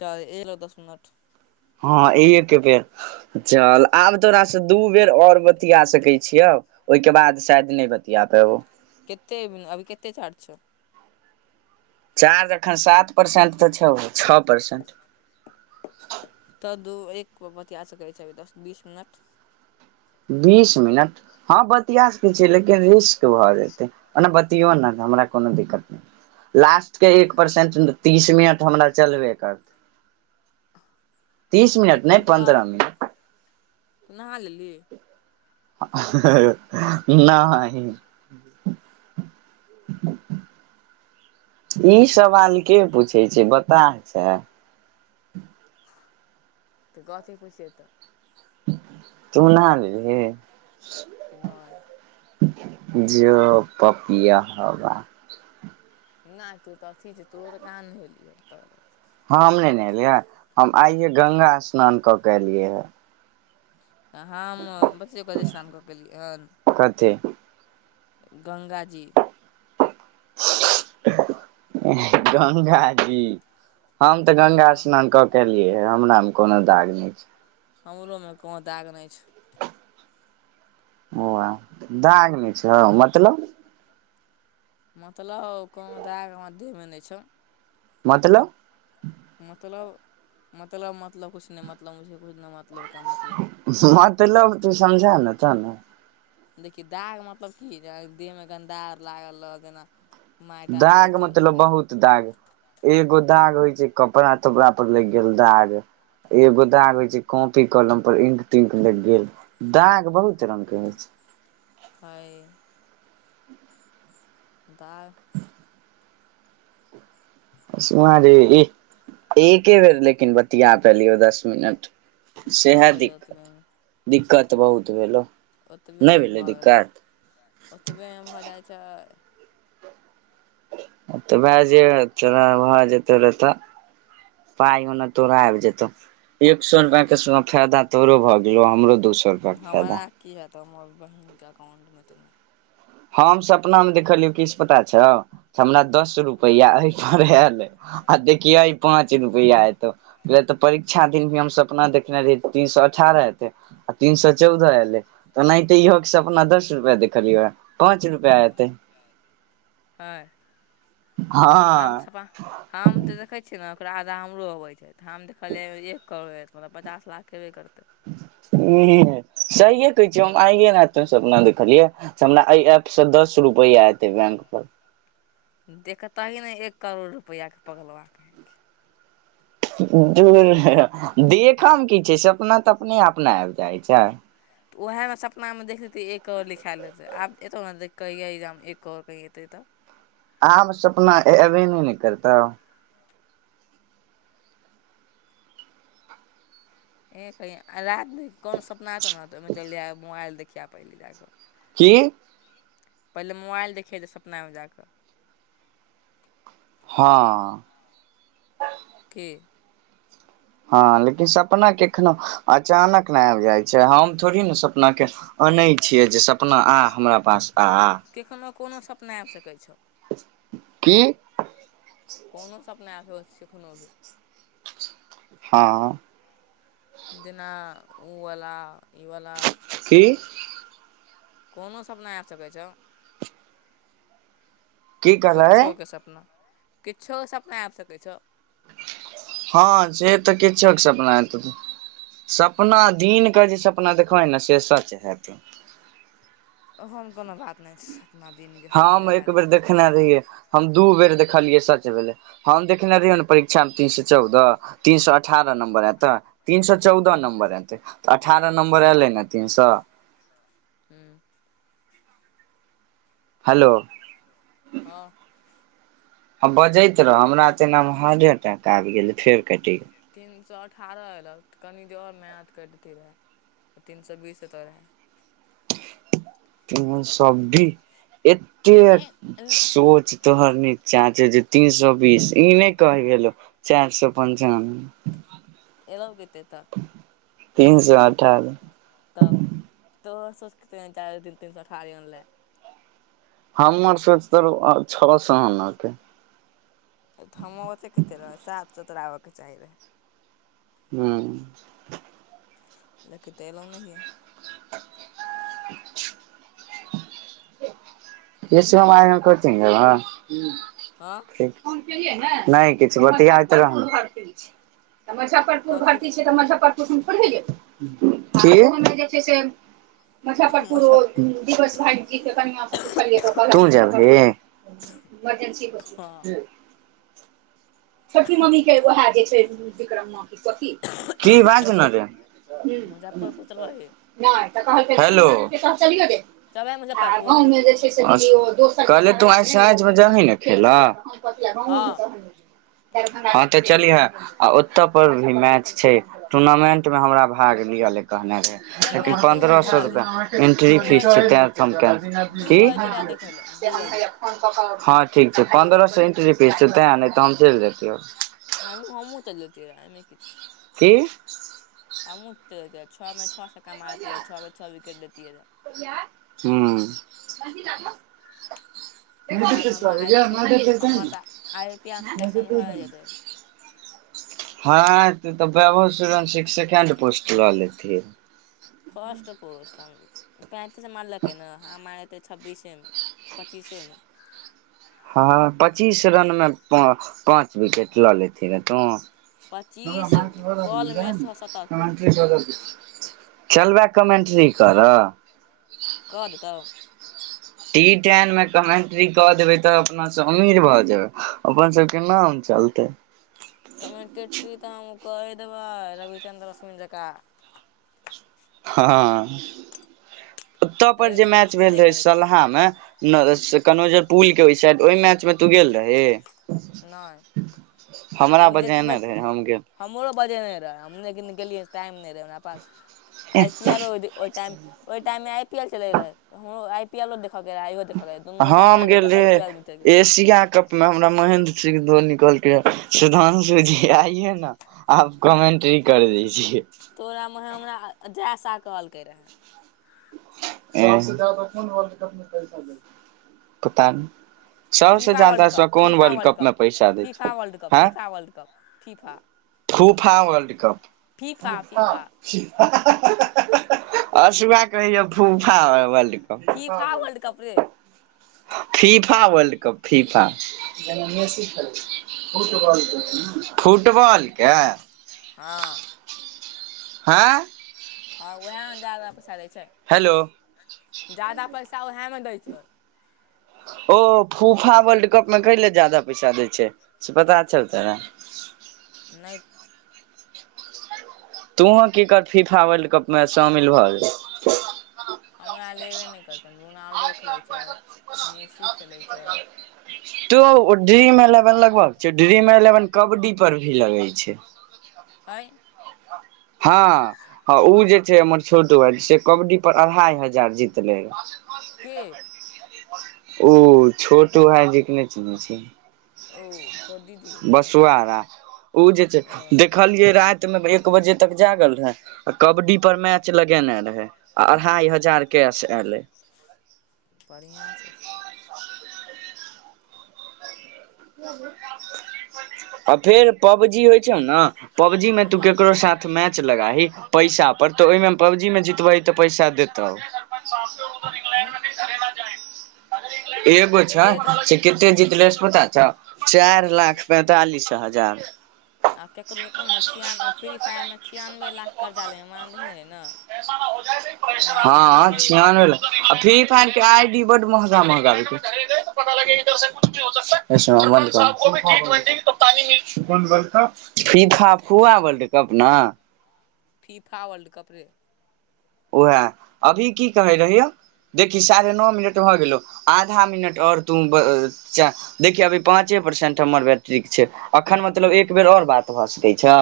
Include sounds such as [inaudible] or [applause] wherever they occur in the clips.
च एलो दस मिनट र चल आब तो से दू बेर ओर बतिया सकै छियौ ओहिके बाद शायद नहि बतिया पे वौ कतेक अभी कतेक चार्ज छउ चार्ज एखन सात परसेंट तऽ छौ छ परसेंट दू एक बतिया सकै छै दस बीस मिनट बीस मिनट हाँ बतिया सकै छीयै लेकिन रिस्क भऽ जेतै ओना बतियो ने हमरा कोनो दिक्कत नहि लास्टके एक परसेंट तीस मिनट हमरा चलबे करतै तीस तऽ मिनट एखन नहि तो पन्द्रह मिनट नहा लेली नहि [unintelligible] ई सवाल के पूछै छै बताह छै तऽ कथि पुछियै तऽ तू नहा लेलही नए जो पपियाहबा नहि तू तऽ अथी छै तुहो कहाँ नहेलियै तऽ हाँ हम नहिएलियै हम आइये गंगा स्नान कऽ केऽ एलियै हे हम बच्चे क अदेशाम कऽ केलियै हन कथी गंगाजी गंगाजी हम तऽ हँ गंगा स्नान कऽ के एलियै हे हमरा मे कोनो दाग नहि छै हमरोमे को दाग नहि छै ओ दाग नहि छौ मतलब मतलब कहु दाग हमरा देहमे नहि छौ मतलब मतलब मतलब मतलब कुछ नहि मतलब कुछ नहि मतलब का मतलब मतलब तु समझा ने त ने देखहि दाग मतलब की देहमे गन्दा आर लागल रहल जेना माटि आर लागि दाग गेल मतलब ओहिके तऽ बहुत दाग एगो दाग होय कपड़ा तपड़ा पर लग गेल दाग एगो दाग होइ छै कॉपी कलम पर इंक तिंक लग गेल दाग बहुत रंग के होइ छै [inaudible] है दाग सु रे एके बेेर लेकिन बतिया पैलियो दस मिनट सएह भऽ गेलै दिक्कत दिक्कत बहुत भेलो ओतबे भऽ गेलै ओतबे भऽ जाइत छै तऽ भए जे त भऽ जेतै रह तऽ पाइ ओना तोरा आबि जेतौ एक सौ रुपया के फायदा तोरो भऽ गेलो हमरो दू सौ रुपया के फायदा तऽ हमर बहिनके अकाउंटमे तेना हम सपना मे देखलियौ कि पता छौ हमरा दस रुपैया एहि पर आयल आ देखिय पाँच रुपया एतौ तऽ परीक्षा कीन भी हम सपना देखने रहि तीन सौ अठारह एतै तीन सौ चौदह एलै तऽना ते इ हो सपना दस रुपआ देलिय पाँच रुपआ आयते ह हम हँ हम तऽ देखै छियै ने ओकरा आधा हमरो अबै छै तऽ हम देखलियै एक करोड़ मतलब पचास लाख हेब करतै [inaudible] ह सहिे कहै छियै हम आइे ना त अपना देखलियै हमरा एहि एप से दस रूप रूपैया आयते बैंक पर देखे तही ने एक करोड़ रुपैआके पगलवाके द देखऽमे की छै सपना त अपने अपना आबि जाइत छै तऽ उएहमे सपनामे देख लतै एक करोड़ लिखायल हेतै आब एतौ ने देख क अइहा एक करोड़ कही एतै तऽ आब सपना एबे नहि न करतऊ [inaudible] की पहिले मोबाइल देखिय जे सपनामे जा कऽ हँ [unintelligible] हँ लेकिन सपना केखनो अचानक नहि आबि जाइत छै हम थोड़ी ने सपना के अनैत छियै जे सपना आ हमरा पास आ आ आ सकय छौ की कोनो सपना आब सकय तो कानो हँ दना ओवला इवला की कोनो सपना आबि सकय छौ की कहलै कुछोके सपना किछोके सपना आबि सकै छौ हँ से तऽ किछोके सपना एतो सपना दिन कअ जे सपना देखबै ने से सच हेतय ओहन कोनो बात नहि छै अपना दिनके सोचै हम छै एक रातिके बेर सोचै देखने छै रहियै हम दू बेर देखलियै सच भेलै हम देखने रहियौ ने परीक्षा मे तीन सए चौदह तीन सए अठारह नम्बर एत तीन सए चौदह नम्बर एतैऽ अठारह नम्बर एलै ने तीन सए ह्म हेलो हँ ह बजैत रह हमरा तऽ एना मे हाडे अटैक आबि गेल फेर कटि गेल तीन सए अठारह एयलअ तऽ कनि दे आओर मेहनत करती रहै तीन सए बीस एतो रहै तों सब भी ए एत्तेक सोच तोहर नीचा छौ जे तीन सौ बीस ई नहि कहि भेलौ चारि सए पञ्चानबे एलऊ कत्ते तऽ तीन सौ अठार तब तोहर सोच कते नीचा रहौ तीन सए अठारह हे अनलए हमरा सोच तो रहो छह सौ‌ आन' के हम ओते कतेक रह साफ सुथरा आबयके चाही रहै ह्म लेकिन तऽ एलहुँ नहिए [unintelligible] [unintelligible] हँ नहि किछु बतिया त मुजफफरपुर कथी भर्ती छै तऽ मुज्फरप [unintelligible] मुजफ्फरपुर ओ मुजफ्फ दिवस भाय जी के कनिया स तू जेबहि हँ छोटकी मम्मी के उहै जे छै विक्रम्मा की बाज न रे मुजफ्फरपुर चलबही नहि तऽ कहलकै कह चलिये गेल जबै मुजफ्फरपुर कहले तू आइ साँझमे जाबही ने खेलह हँ [unintelligible] हँ तऽ चलिहे आ ओत पर भी मैच छै टूर्नामेंटमे हमरा भाग लिय कहने रहै लेकिन चलिहे दू पन्द्रह दू सए बजे रुपैआ एन्ट्री दू फीस बजे छै चलिहे तैं हम कए दू कि बजे चलियै देखय लए से दू हम बजे हैया फोन क हँ ठीक छै पन्द्रह सए एंट्री फीस छै तैं नहि तऽ हम चलि जेतियौ हमूँ हमहूँ चल जेतिय रहै एहिमे की छै की अमु त छओ छ का मारती है छओ के छओ विकेट देती है रे [unintelligible] ओके बाद हमर आई पी हमर तऽ आई पी एल सिलेक्शन भए हूँ जेतै हँ त तऽ बैभव सुर्यवंशी सेकेंड पोस्ट लऽ लैतिहीं फस्ट प पैंतीस मारलकै ने हँ मार एतै छब्बीसेमे पच्चीसेमे हँ पच्चीस रन मे पाँच विकेट लऽ लेति रो तू पच्चीस बॉलमे सए शतक [unintelligible] चलबै कमेन्ट्री कर' कऽ देतहु टी टेनमे कमेंट्री कऽ देबै तऽ अपना से अम्मीर भऽ जेबै अपन सब के नाम चलतै कमेन्टेट्री तऽ हम ओ कये देबै रविचंन्द्र अश्विन जकाँ हँ ओतय पर जे रविचन्द्र मैच अश्विन भेल नहि रहे करै छै सलहामे कनोजर पुल के ओहि साइड ओहि मैचमे तू गेल रही हमरा नहि बजेने रहे हम गेल हमरो बाजने रहए हम लेकिन गेलियै नै टाइम नहि रहै हमरा पास आई पी एलो होतै ओटाइम ओहि टाइम मे आई पी एल चले रहै हमरो आई पी देखलौं हम गेले पी एल मे चलि गेल एशिया कप मे हमरा महेन्द्र सिंह धोनी कहलकैया सुधांशु जी आइये न आप कमेन्ट्री कर दीजिये तऽ तोरामे हमरा जय शाह कहलकै रहए कोनर कप मे पता नहि FIFA world cup FIFA world cup पैसा दै छै फीफा वर्ल्ड कप हँ फिफा वर्ल्ड कप फीफा फूफा वर्ल्ड कप फीफा फीफा कहैय यो फूफाल फीफा वर्लड कप रे फीफा वर्ल्ड कप फीफा फुटबॉलके फुटबॉलके हँ हँ हँ उएह ने जादा पैसा दै छै हेलो जादा पैसा उएहे मे दैय छै ओ फूफा वर्ल्ड कप में कैले जादा पैसा देै छै से पता छौ तोरा [unintelligible] नहि तोहु किकर फिफा वर्ल्ड कप मे शामिल भऽ गेल हमरा लेबे नहि करतै रोनाल्डो खेलैत छै मेसी खेलैत छै तो ओ ड्रीम एलेवन लगभग छै ड्रीम एलेवन कबड्डी पर भी लगै छै आय हां हँ ओ जे छै हमर छोटु भाय से कबड्डी पर अढ़ाई हजार जीतलै के ओ छोटु भायजी के नहि चिन्है छिही प्र बसुआरा ओ जे छै ओ देखलियै राति मे एक बजे तक जागल कबड्डी पर मैच लगेने रहे आ अढ़ाई हजार कैश एले [unintelligible] बढ़िआँ छै आ फेर पब जी होइ छौ ना पबजी में तू हूँ केकरो साथ मैच लगाही पैसा पर तऽ ओहिमे पबजी मे जीतबहि तऽ पैसा देतौ आ एगो छै रे तऽ से केते जीतलै से पता चार कते लाख पैंतालिस हजार आब केकरो केकरो मे छियान फ्री फायर मे छियानबे लाख कर्जा लै माम [unintelligible] देखने रहे ने मोबाइल मे देखने हँ रही छियानवे भेल आ [unintelligible] आइडी बड्ड महगा महगा होइ छै पता लगे इधर से कुछ भ हो सकी कानी म फिफा फुआ बर्ल्ड कप ना फीफा वर्ल्ड कप रे उएह अभी की कहै रहियौ देखि साढ़े नओ मिनट भऽ गेलौ आधा मिनट आओर तू देखिहि अभी पाँचे परसेंट हमर बैटरीक छै अखन मतलब एक बेर आओर बात भऽ सकै छौ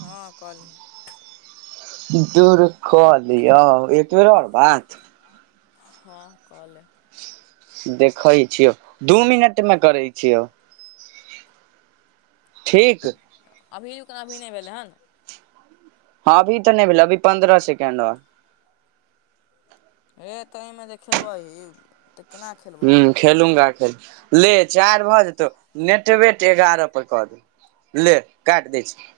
हँ कहली दुर कऽलिऔ एकबेर और बात हँ कऽले देखैइ छियौ दू मिनटमे करै छियौ ठीक अभीकना अभी नइ भेलै हन अभी तऽ नहि भेल अभी पन्द्रह सेकेंड औ ए तऽमे खेलबहि हूं खेलूंगा ले चार भऽ जेतौ नेटवेट एगारह पर कऽ दे ले काट दै छी।